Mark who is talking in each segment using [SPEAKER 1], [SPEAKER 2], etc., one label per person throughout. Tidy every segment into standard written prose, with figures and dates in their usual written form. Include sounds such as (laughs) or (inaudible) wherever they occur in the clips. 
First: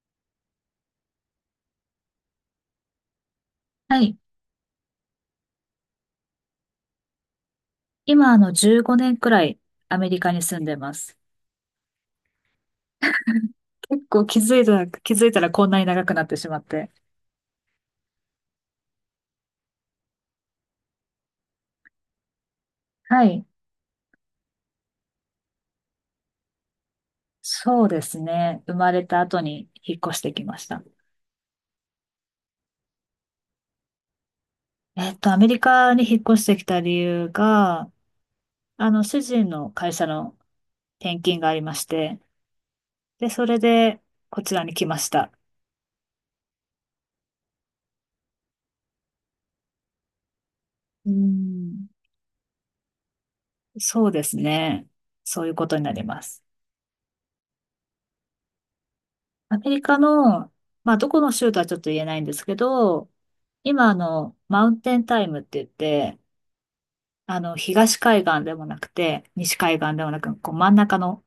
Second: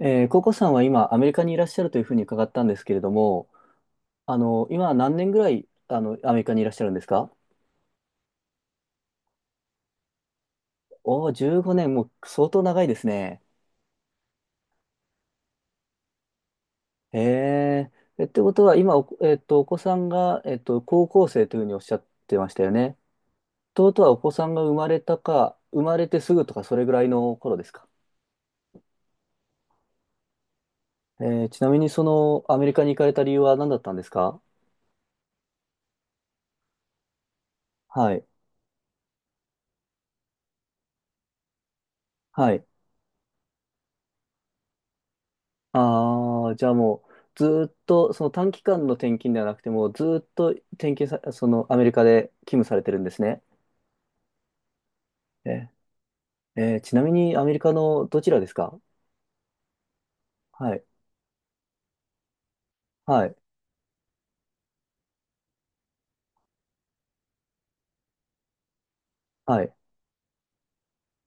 [SPEAKER 1] ココさんは今、アメリカにいらっしゃるというふうに伺ったんですけれども、
[SPEAKER 2] はい。
[SPEAKER 1] 今何年ぐらい、アメリカにいらっしゃるんですか？
[SPEAKER 2] 今、15年くらいアメリカに住んでます。
[SPEAKER 1] おおー、15年、もう相当長いですね。
[SPEAKER 2] 結構気づいたらこんなに長くなってしまって。
[SPEAKER 1] へえ。え、ってことは、今、お子さんが、高校生というふうにおっしゃってましたよね。
[SPEAKER 2] はい。
[SPEAKER 1] ということは、お子さんが生まれたか、生まれてすぐとか、それぐらいの頃です
[SPEAKER 2] そ
[SPEAKER 1] か。
[SPEAKER 2] うですね。生まれた後に引っ越してきました。
[SPEAKER 1] ちなみに、アメリカに行かれた理由は何だったんですか？
[SPEAKER 2] アメリカに引っ越してきた理由が、
[SPEAKER 1] はい。
[SPEAKER 2] 主人の会社の転勤がありまして、
[SPEAKER 1] はい。
[SPEAKER 2] で、それでこちらに来ました。
[SPEAKER 1] ああ、じゃあもう、ずーっと、その短期間の転勤ではなくて、もうずーっと転勤
[SPEAKER 2] う
[SPEAKER 1] さ、そのアメ
[SPEAKER 2] ん、
[SPEAKER 1] リカで勤務されてるんですね。
[SPEAKER 2] そうですね。そういうこ
[SPEAKER 1] え、
[SPEAKER 2] とになります。
[SPEAKER 1] えーちなみにアメリカのどちらですか？
[SPEAKER 2] アメリカの、
[SPEAKER 1] はい、
[SPEAKER 2] まあ、どこの州とはちょっと言えないんですけど、
[SPEAKER 1] はい、
[SPEAKER 2] 今、マウンテンタイムって言って、東海岸でもなくて、西
[SPEAKER 1] はい。
[SPEAKER 2] 海岸でもなく、こう、真ん中の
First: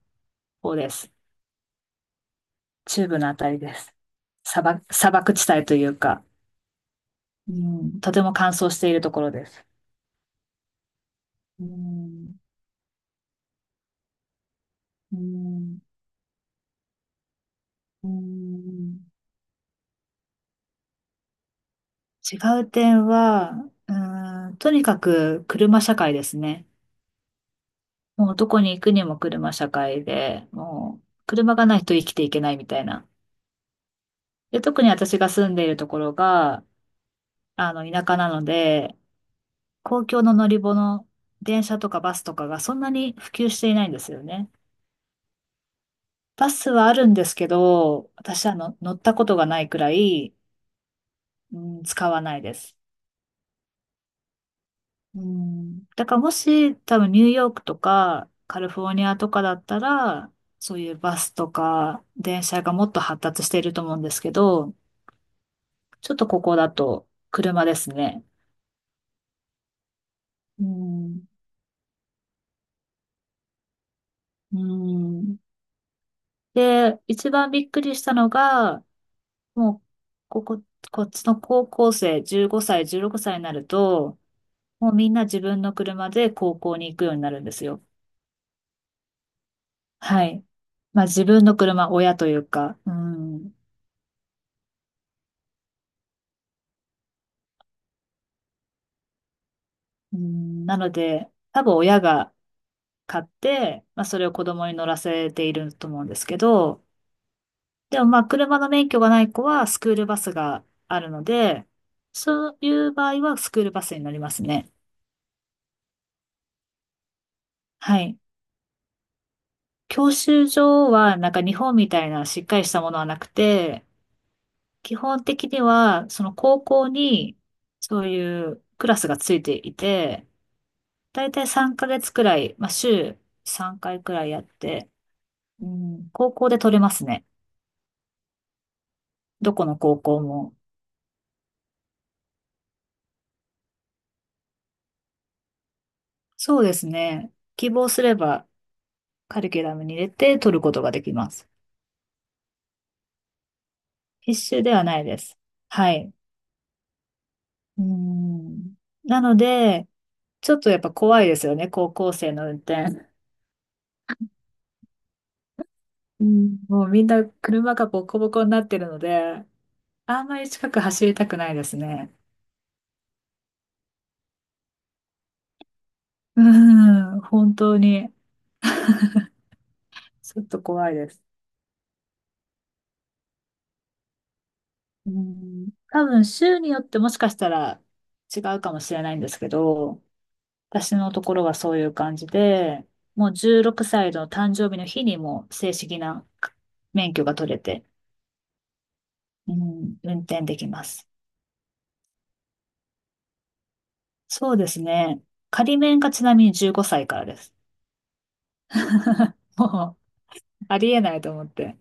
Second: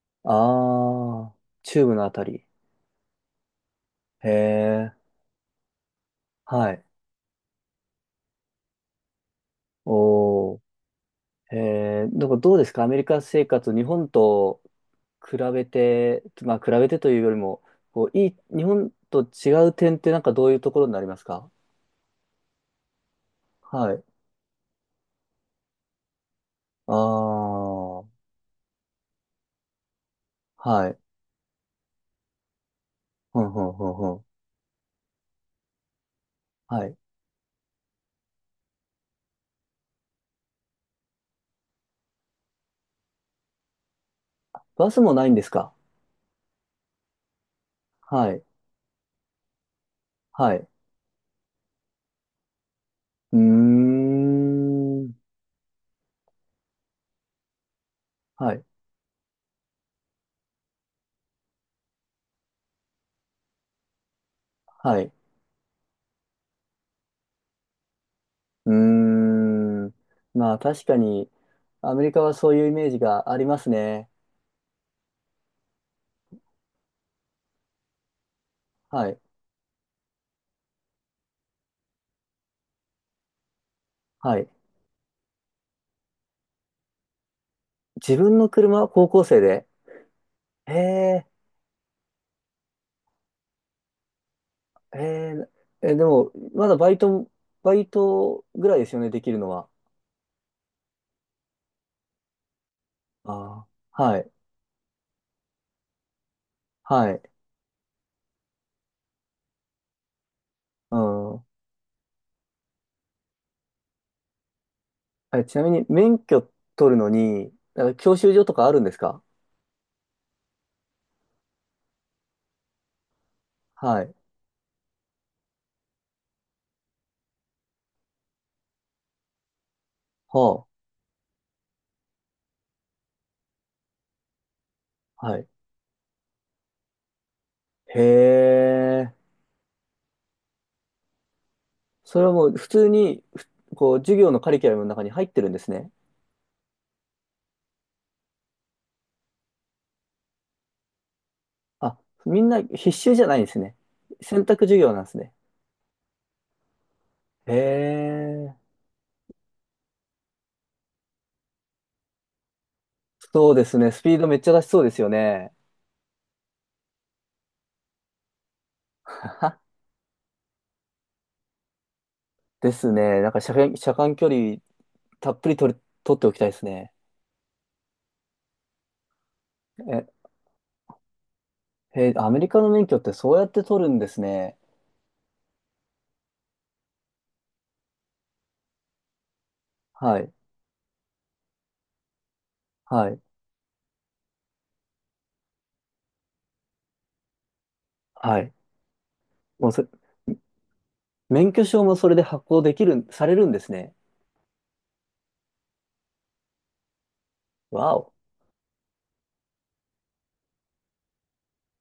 [SPEAKER 2] 方です。
[SPEAKER 1] ああ、中部のあたり。
[SPEAKER 2] 中部のあたりです。
[SPEAKER 1] へえ、
[SPEAKER 2] 砂漠地帯というか、
[SPEAKER 1] はい。
[SPEAKER 2] うん、とても乾燥しているところです。
[SPEAKER 1] おー、へ
[SPEAKER 2] う
[SPEAKER 1] え。なん
[SPEAKER 2] ん、
[SPEAKER 1] かどうですかアメリカ生活、日本と
[SPEAKER 2] う
[SPEAKER 1] 比べ
[SPEAKER 2] ん、
[SPEAKER 1] て、まあ比べてというよりも、
[SPEAKER 2] う
[SPEAKER 1] こう、日本
[SPEAKER 2] ん、
[SPEAKER 1] と違う点ってなんかどういうところになりますか？
[SPEAKER 2] 違う点は、
[SPEAKER 1] はい。
[SPEAKER 2] うん、とにかく車社会ですね。
[SPEAKER 1] ああ。
[SPEAKER 2] もうどこに行くにも車社会で、
[SPEAKER 1] は
[SPEAKER 2] も
[SPEAKER 1] い。
[SPEAKER 2] う車がないと生きていけないみたいな。
[SPEAKER 1] ほんほんほんほん。
[SPEAKER 2] で、特に私が住んでいるところが、
[SPEAKER 1] はい。
[SPEAKER 2] 田舎なので、公共の乗り物、電車とかバスとかがそんなに普及していないんですよね。
[SPEAKER 1] バスもないんですか？
[SPEAKER 2] バスはあるんですけど、
[SPEAKER 1] はい。
[SPEAKER 2] 私はの乗ったことがないくらい、
[SPEAKER 1] はい。
[SPEAKER 2] うん、使わないです。
[SPEAKER 1] うーん。
[SPEAKER 2] うん、だからもし多分ニューヨークとか
[SPEAKER 1] は
[SPEAKER 2] カ
[SPEAKER 1] い。
[SPEAKER 2] リフォルニアとかだったら、そういうバスとか電車がもっと発達していると思うんですけど、
[SPEAKER 1] はい。
[SPEAKER 2] ちょっとここだと車ですね。
[SPEAKER 1] うーん。まあ
[SPEAKER 2] う
[SPEAKER 1] 確か
[SPEAKER 2] ん。
[SPEAKER 1] に、アメリカはそういうイメージがありますね。
[SPEAKER 2] うん。で、一番びっくりしたのが、
[SPEAKER 1] はい。
[SPEAKER 2] もう、ここ、こっちの高校生、15歳、16歳になると、
[SPEAKER 1] はい。
[SPEAKER 2] もうみんな自分の車で高校に行くようになるんですよ。
[SPEAKER 1] 自分の車は高校生で。
[SPEAKER 2] はい。
[SPEAKER 1] え
[SPEAKER 2] まあ自
[SPEAKER 1] え、
[SPEAKER 2] 分の車、親というか、うん。
[SPEAKER 1] ええ、え、でも、まだバイトぐらいですよね、できるのは。
[SPEAKER 2] うん、なので、多分親が買っ
[SPEAKER 1] あ
[SPEAKER 2] て、
[SPEAKER 1] あ。
[SPEAKER 2] まあ
[SPEAKER 1] は
[SPEAKER 2] それ
[SPEAKER 1] い。
[SPEAKER 2] を子供に乗らせていると思うんですけど、
[SPEAKER 1] はい。
[SPEAKER 2] でもまあ、車の免許がない子はスクールバスが
[SPEAKER 1] う
[SPEAKER 2] あるの
[SPEAKER 1] ん。
[SPEAKER 2] で、そういう場合はスクールバスに乗りますね。
[SPEAKER 1] え、ちなみに免許取るのに、
[SPEAKER 2] は
[SPEAKER 1] 教
[SPEAKER 2] い。
[SPEAKER 1] 習所とかあるんですか？
[SPEAKER 2] 教習所はなんか日本みたいなしっかりしたものはなくて、
[SPEAKER 1] はい。
[SPEAKER 2] 基本的にはその高校にそういうクラスがついていて、
[SPEAKER 1] は
[SPEAKER 2] だいたい3ヶ月くらい、まあ週3回くらいやって、
[SPEAKER 1] あ。はい。
[SPEAKER 2] うん、高校で取れますね。
[SPEAKER 1] へえ。
[SPEAKER 2] どこの高校も。
[SPEAKER 1] それはもう普通に、こう、授業のカリキュラムの中に入ってるんですね。
[SPEAKER 2] そうですね。希望すればカリキュラムに入れて取ることができます。
[SPEAKER 1] あ、みんな必修じゃないんですね。
[SPEAKER 2] 必
[SPEAKER 1] 選
[SPEAKER 2] 修
[SPEAKER 1] 択
[SPEAKER 2] で
[SPEAKER 1] 授
[SPEAKER 2] は
[SPEAKER 1] 業
[SPEAKER 2] な
[SPEAKER 1] なん
[SPEAKER 2] い
[SPEAKER 1] です
[SPEAKER 2] で
[SPEAKER 1] ね。
[SPEAKER 2] す。はい。
[SPEAKER 1] へ
[SPEAKER 2] う
[SPEAKER 1] え。
[SPEAKER 2] ん。なので、ちょっとやっぱ怖いですよね、高校生の運転。
[SPEAKER 1] そうですね。スピードめっちゃ出しそうですよね。
[SPEAKER 2] うん。もうみんな車がボコボコになってるので、
[SPEAKER 1] (laughs)
[SPEAKER 2] あんまり近く走りたくないですね。
[SPEAKER 1] ですね。なんか車間距離たっぷり取っておき
[SPEAKER 2] う
[SPEAKER 1] たいですね。
[SPEAKER 2] ん、本当に。
[SPEAKER 1] え、
[SPEAKER 2] ちょっと怖いです。
[SPEAKER 1] へー。アメリカの免許ってそうやって取るんですね。
[SPEAKER 2] うん。多分、州によってもしかしたら違うかもしれないんですけど、
[SPEAKER 1] はい。
[SPEAKER 2] 私のところはそういう感じで、
[SPEAKER 1] はい。
[SPEAKER 2] もう16歳の誕生日の日にもう正式な免許が取れて、
[SPEAKER 1] はい。
[SPEAKER 2] う
[SPEAKER 1] もうそ、
[SPEAKER 2] ん、運転できます。
[SPEAKER 1] 免許証もそれで発行できる、されるんですね。
[SPEAKER 2] そうですね。仮免がちなみに15歳からです。
[SPEAKER 1] わお。
[SPEAKER 2] (laughs) もう、ありえないと思って。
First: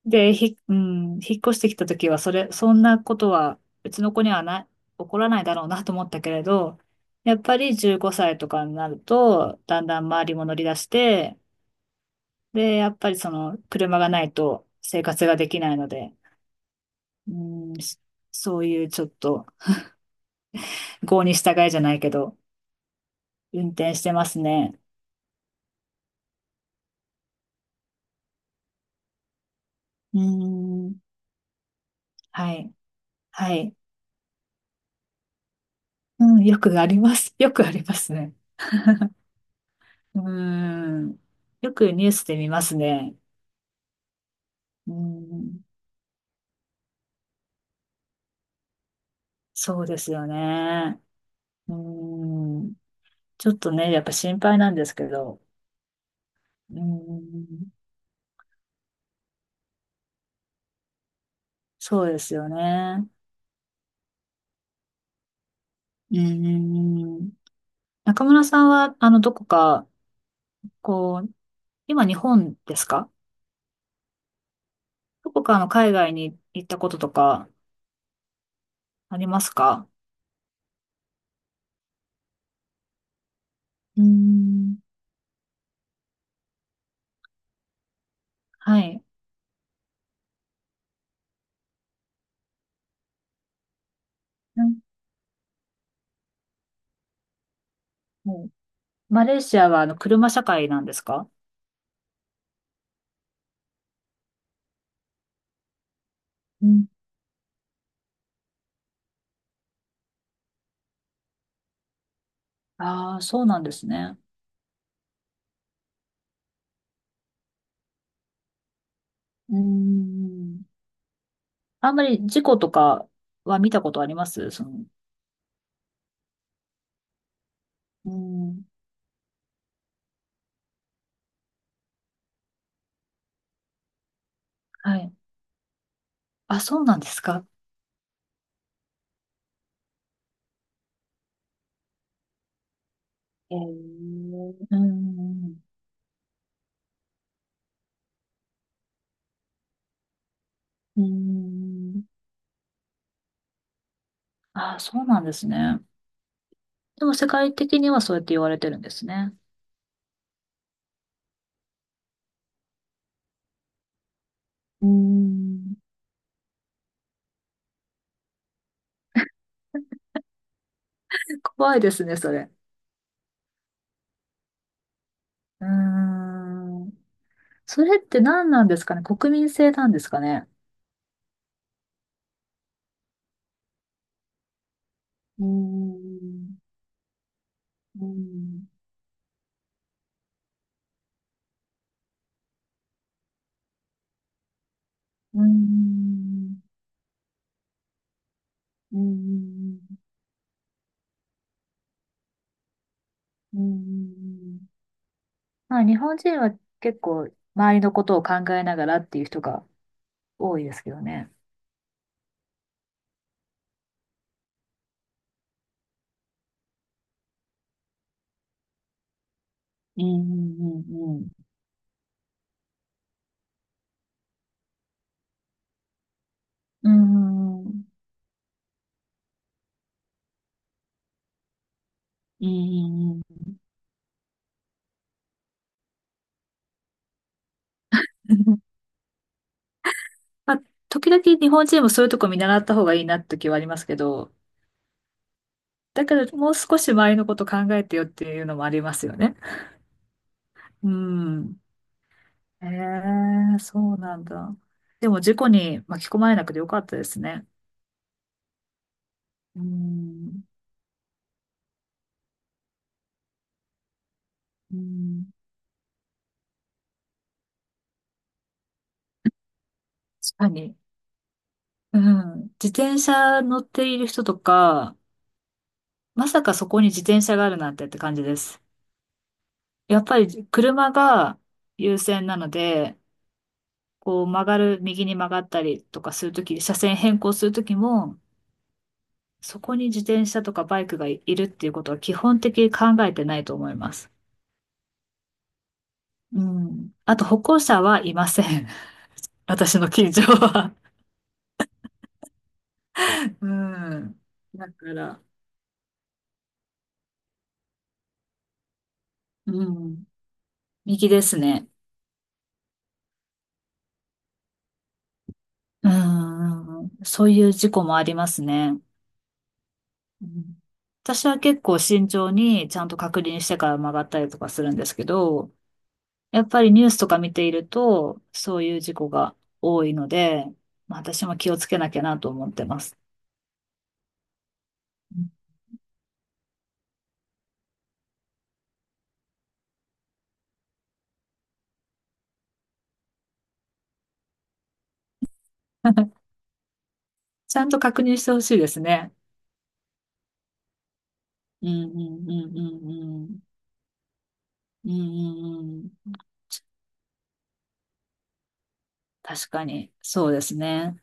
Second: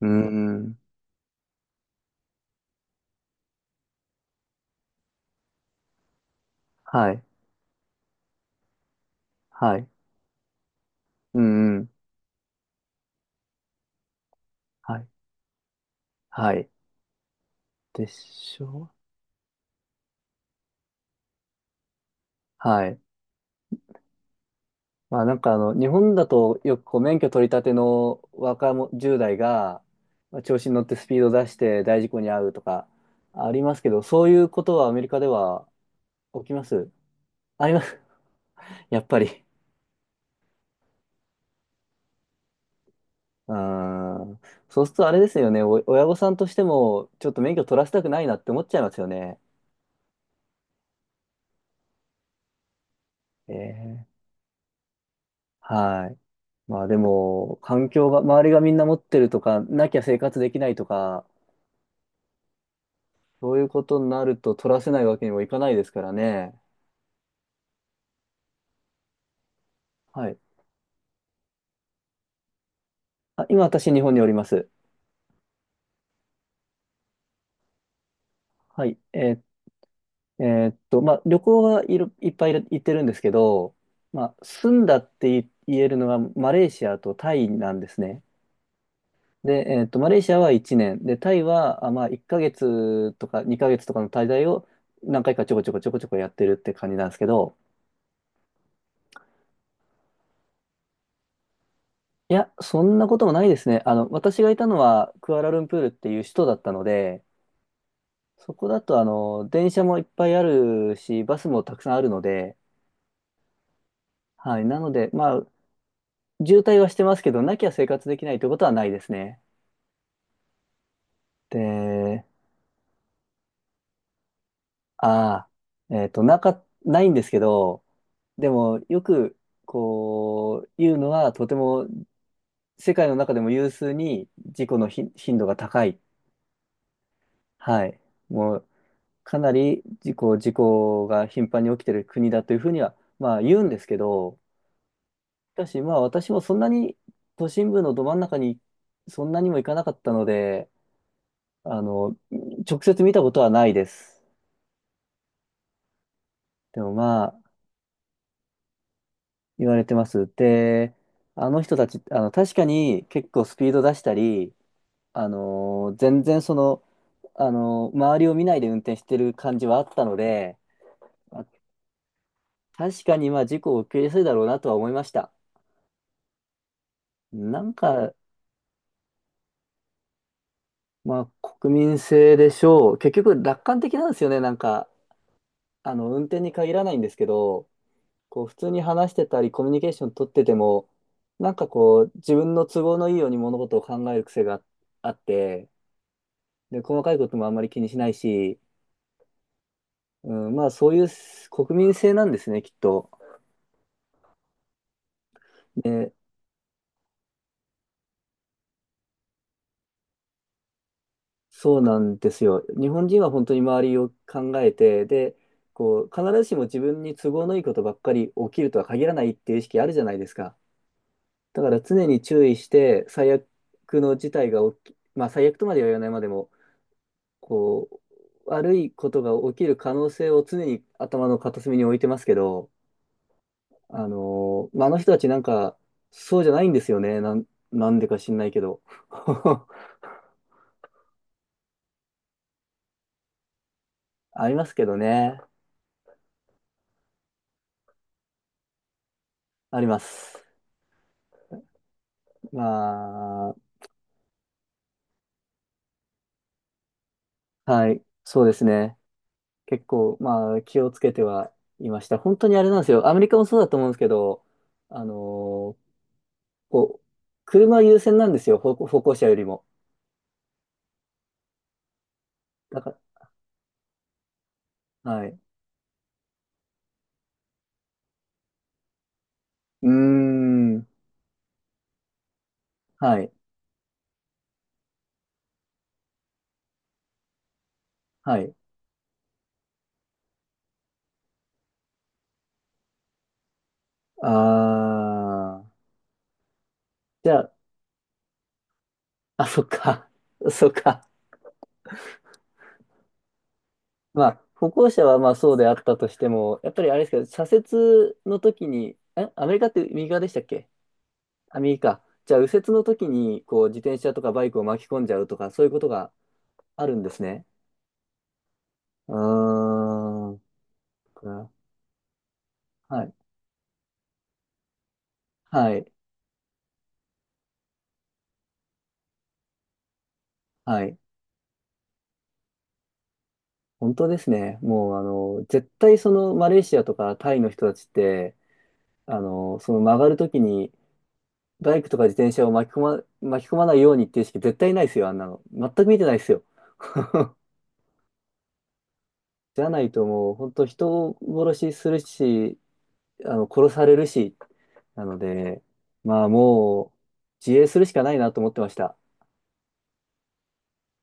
[SPEAKER 1] うー
[SPEAKER 2] で、ひ、う
[SPEAKER 1] ん。
[SPEAKER 2] ん、引っ越してきた時は、そんなことは、うちの子にはない、起こらないだろうなと思ったけれど、
[SPEAKER 1] はい。
[SPEAKER 2] やっぱり15歳とかになると、
[SPEAKER 1] は
[SPEAKER 2] だん
[SPEAKER 1] い。
[SPEAKER 2] だん周りも乗り出して、
[SPEAKER 1] うん、うん。
[SPEAKER 2] で、やっぱり車がないと
[SPEAKER 1] は
[SPEAKER 2] 生
[SPEAKER 1] い。
[SPEAKER 2] 活ができないので、
[SPEAKER 1] はい。
[SPEAKER 2] うん、
[SPEAKER 1] で
[SPEAKER 2] そ
[SPEAKER 1] し
[SPEAKER 2] ういう
[SPEAKER 1] ょ。
[SPEAKER 2] ちょっと、郷に従えじゃないけど、
[SPEAKER 1] はい。
[SPEAKER 2] 運転してますね。
[SPEAKER 1] まあなんか日本だとよくこう免許取り立ての若者、10代が、
[SPEAKER 2] う
[SPEAKER 1] まあ調子に乗って
[SPEAKER 2] ん
[SPEAKER 1] スピード出して大事故に遭う
[SPEAKER 2] は
[SPEAKER 1] と
[SPEAKER 2] い。
[SPEAKER 1] かあ
[SPEAKER 2] は
[SPEAKER 1] り
[SPEAKER 2] い。
[SPEAKER 1] ますけど、そういうことはアメリカでは
[SPEAKER 2] うん、
[SPEAKER 1] 起き
[SPEAKER 2] よ
[SPEAKER 1] ま
[SPEAKER 2] くあ
[SPEAKER 1] す？
[SPEAKER 2] ります。(laughs) よく
[SPEAKER 1] あ
[SPEAKER 2] あ
[SPEAKER 1] りま
[SPEAKER 2] りま
[SPEAKER 1] す。
[SPEAKER 2] すね。
[SPEAKER 1] (laughs) やっぱり。
[SPEAKER 2] うん。よくニュースで見ますね。
[SPEAKER 1] うーん。そう
[SPEAKER 2] う
[SPEAKER 1] するとあれですよ
[SPEAKER 2] ん。
[SPEAKER 1] ね。親御さんとしても、ちょっと免許取らせたくないなって思っちゃいますよね。
[SPEAKER 2] そうですよね。うん。ちょっとね、やっ
[SPEAKER 1] え
[SPEAKER 2] ぱ
[SPEAKER 1] え。
[SPEAKER 2] 心配なんですけど。
[SPEAKER 1] はい。
[SPEAKER 2] う
[SPEAKER 1] まあでも、
[SPEAKER 2] ん。
[SPEAKER 1] 環境が、周りがみんな持ってるとか、なきゃ生活できないとか、
[SPEAKER 2] そうですよね。
[SPEAKER 1] そういうことになると取らせないわけにもいかないですから
[SPEAKER 2] う
[SPEAKER 1] ね。
[SPEAKER 2] ん。中村さんは、どこか、
[SPEAKER 1] はい。
[SPEAKER 2] こう、今日本ですか？
[SPEAKER 1] あ、今私日本におります。
[SPEAKER 2] どこかの海外に行ったこととか
[SPEAKER 1] はい。
[SPEAKER 2] ありますか？
[SPEAKER 1] えまあ旅行はいっぱい行ってるんですけど、
[SPEAKER 2] う
[SPEAKER 1] まあ住
[SPEAKER 2] ん。
[SPEAKER 1] んだって言えるのがマレーシアとタイなんですね。
[SPEAKER 2] はい。
[SPEAKER 1] で、マレーシアは1年、で、タイは、まあ1ヶ月とか2ヶ月とかの滞在
[SPEAKER 2] う
[SPEAKER 1] を
[SPEAKER 2] ん
[SPEAKER 1] 何回かちょこちょこちょこちょこやってるって感じなんですけど、
[SPEAKER 2] マレーシアは車社会なんですか？
[SPEAKER 1] いや、そんなこともないですね。私がいたのはクアラルンプールっていう首都だっ
[SPEAKER 2] う
[SPEAKER 1] たの
[SPEAKER 2] ん。
[SPEAKER 1] で、そこだと電車もいっぱいあるし、バスもたくさんあるので、
[SPEAKER 2] ああそうなんですね。
[SPEAKER 1] はい。なので、まあ、渋滞はしてますけど、なきゃ生活できないということはないですね。
[SPEAKER 2] うーん。あんま
[SPEAKER 1] で、
[SPEAKER 2] り事故とかは見たことありますその、
[SPEAKER 1] ああ、ないんですけど、
[SPEAKER 2] うー
[SPEAKER 1] で
[SPEAKER 2] ん。
[SPEAKER 1] も、よく、こう、言うのは、とても、世界の中でも有数に事故の
[SPEAKER 2] はい。
[SPEAKER 1] 頻度が高い。
[SPEAKER 2] あ、そうなんですか。
[SPEAKER 1] はい。もう、かなり事故が頻繁に起きてる国だというふうには、まあ言うんですけど、
[SPEAKER 2] うー
[SPEAKER 1] し
[SPEAKER 2] ん。
[SPEAKER 1] かしまあ私もそんなに都心部のど真ん中にそんなにも行かなかったので、
[SPEAKER 2] うー
[SPEAKER 1] あ
[SPEAKER 2] ん。
[SPEAKER 1] の、直接見たことはないです。
[SPEAKER 2] ああ、そうなんですね。
[SPEAKER 1] でも
[SPEAKER 2] でも
[SPEAKER 1] ま
[SPEAKER 2] 世
[SPEAKER 1] あ
[SPEAKER 2] 界的にはそうやって言われてるんですね。
[SPEAKER 1] 言われてます。で、あの人たち、確かに結構スピード出したり、
[SPEAKER 2] うーん。
[SPEAKER 1] 全然周りを見ないで運転してる感じはあったので、まあ
[SPEAKER 2] 怖いですね、それ。
[SPEAKER 1] 確かにまあ事故を起きやすいだろうなとは思いました。
[SPEAKER 2] うーん。
[SPEAKER 1] なん
[SPEAKER 2] それっ
[SPEAKER 1] か、
[SPEAKER 2] て何なんですかね。国民性なんですかね。
[SPEAKER 1] まあ、国民性でしょう。結局、楽観的なんですよね。なんか、
[SPEAKER 2] うー
[SPEAKER 1] 運転に
[SPEAKER 2] ん。
[SPEAKER 1] 限らないんですけど、
[SPEAKER 2] うー
[SPEAKER 1] こう、普通
[SPEAKER 2] ん
[SPEAKER 1] に話してたり、コミュニケーション取ってても、なんかこう、自分の都合のいいように物事を考える癖があっ
[SPEAKER 2] う
[SPEAKER 1] て、
[SPEAKER 2] ん、
[SPEAKER 1] で、細かいこともあんまり気にしないし、
[SPEAKER 2] うん、
[SPEAKER 1] うん、まあ、そういう国民性なんですね、きっと。
[SPEAKER 2] うん、うん。まあ、日
[SPEAKER 1] で、
[SPEAKER 2] 本人は結構、周りのことを考えながらっていう人が多いですけどね。
[SPEAKER 1] そうなんですよ。日本人は本当に周りを考えて、で、こう、必ずしも自分に都合のいいことばっかり起きるとは限らないっていう意識あるじ
[SPEAKER 2] う
[SPEAKER 1] ゃないです
[SPEAKER 2] ん
[SPEAKER 1] か。
[SPEAKER 2] うん
[SPEAKER 1] だから常に注意して、最悪の事態が起き、まあ最悪とまでは言わないまでも、
[SPEAKER 2] うんうん。うん。
[SPEAKER 1] こう、悪いことが起きる可能性を常に頭の片隅に置いてますけ
[SPEAKER 2] うん
[SPEAKER 1] ど、
[SPEAKER 2] うんう
[SPEAKER 1] まあ、あの人たちなんか、そうじゃないんですよね。なんでか知んない
[SPEAKER 2] ん
[SPEAKER 1] けど。(laughs)
[SPEAKER 2] まあ、時々日本人もそういうとこ見習った方がいいなって時はありますけど、
[SPEAKER 1] ありますけどね。
[SPEAKER 2] だけどもう少し周りのこと考えてよっていうのもありますよね。
[SPEAKER 1] あります。
[SPEAKER 2] うん。へ
[SPEAKER 1] ま
[SPEAKER 2] え、そうなんだ。でも事故に巻き込まれなくてよかったですね。
[SPEAKER 1] あ、はい、そうですね。
[SPEAKER 2] う
[SPEAKER 1] 結構、
[SPEAKER 2] ん。
[SPEAKER 1] まあ、気をつけてはいました。本当にあれなんですよ。アメリカもそうだと思うんですけど、
[SPEAKER 2] う
[SPEAKER 1] あの
[SPEAKER 2] ん
[SPEAKER 1] ーこう、車優先なんですよ、歩行者よりも。
[SPEAKER 2] 確かに。うん。自
[SPEAKER 1] だか
[SPEAKER 2] 転車乗っている人とか、
[SPEAKER 1] ら、はい。
[SPEAKER 2] まさかそこに自転車があるなんてって感じです。
[SPEAKER 1] うー
[SPEAKER 2] やっぱり
[SPEAKER 1] ん。
[SPEAKER 2] 車が優先なので、
[SPEAKER 1] はい。
[SPEAKER 2] こう曲がる、右に曲がったりとかするとき、車線変更するときも、
[SPEAKER 1] はい。
[SPEAKER 2] そこに自転車とかバイクがいるっていうことは基本的に考えてないと思います。
[SPEAKER 1] あー。
[SPEAKER 2] うん。あと
[SPEAKER 1] じゃ
[SPEAKER 2] 歩
[SPEAKER 1] あ、
[SPEAKER 2] 行者はいません。(laughs)
[SPEAKER 1] あ、そっ
[SPEAKER 2] 私の
[SPEAKER 1] か。
[SPEAKER 2] 近所
[SPEAKER 1] (laughs) そっ
[SPEAKER 2] は。
[SPEAKER 1] か。
[SPEAKER 2] うん。
[SPEAKER 1] まあ、歩
[SPEAKER 2] だか
[SPEAKER 1] 行者は
[SPEAKER 2] ら、
[SPEAKER 1] まあそうであったとしても、やっぱりあれですけど、左折の時に、アメリ
[SPEAKER 2] う
[SPEAKER 1] カって
[SPEAKER 2] ん。
[SPEAKER 1] 右側でしたっけ？
[SPEAKER 2] 右です
[SPEAKER 1] あ、
[SPEAKER 2] ね。
[SPEAKER 1] 右か。じゃあ、右折の時に、こう、自転車とかバイクを巻き込んじゃうとか、そういうこと
[SPEAKER 2] う
[SPEAKER 1] があ
[SPEAKER 2] ん。
[SPEAKER 1] るんです
[SPEAKER 2] そうい
[SPEAKER 1] ね。
[SPEAKER 2] う事故もありますね。
[SPEAKER 1] う
[SPEAKER 2] う
[SPEAKER 1] ーん。
[SPEAKER 2] ん私は結構慎重にちゃんと
[SPEAKER 1] はい。
[SPEAKER 2] 確認してから曲がったりとかするんですけど、
[SPEAKER 1] はい。
[SPEAKER 2] やっぱりニュースとか見ていると、そういう事故が多いので、
[SPEAKER 1] は
[SPEAKER 2] ま
[SPEAKER 1] い。
[SPEAKER 2] あ、私も気をつけなきゃなと思ってます。
[SPEAKER 1] 本当ですね。もう、
[SPEAKER 2] うん
[SPEAKER 1] 絶対そのマレーシアとかタイの人たちって、その曲がるときにバイクとか自転車を巻き込まないようにっていう意識絶対ないですよ、あんなの。全く見てな
[SPEAKER 2] (laughs)
[SPEAKER 1] いですよ。(laughs)
[SPEAKER 2] ちゃんと確認してほしいですね。
[SPEAKER 1] じゃないともう、本当人を
[SPEAKER 2] う
[SPEAKER 1] 殺し
[SPEAKER 2] ん
[SPEAKER 1] す
[SPEAKER 2] う
[SPEAKER 1] る
[SPEAKER 2] んうん
[SPEAKER 1] し、
[SPEAKER 2] うんうん。
[SPEAKER 1] 殺されるし、
[SPEAKER 2] うん
[SPEAKER 1] なので、
[SPEAKER 2] うんうん。
[SPEAKER 1] まあもう、自衛するしかないなと思ってました。
[SPEAKER 2] 確かに、そうですね。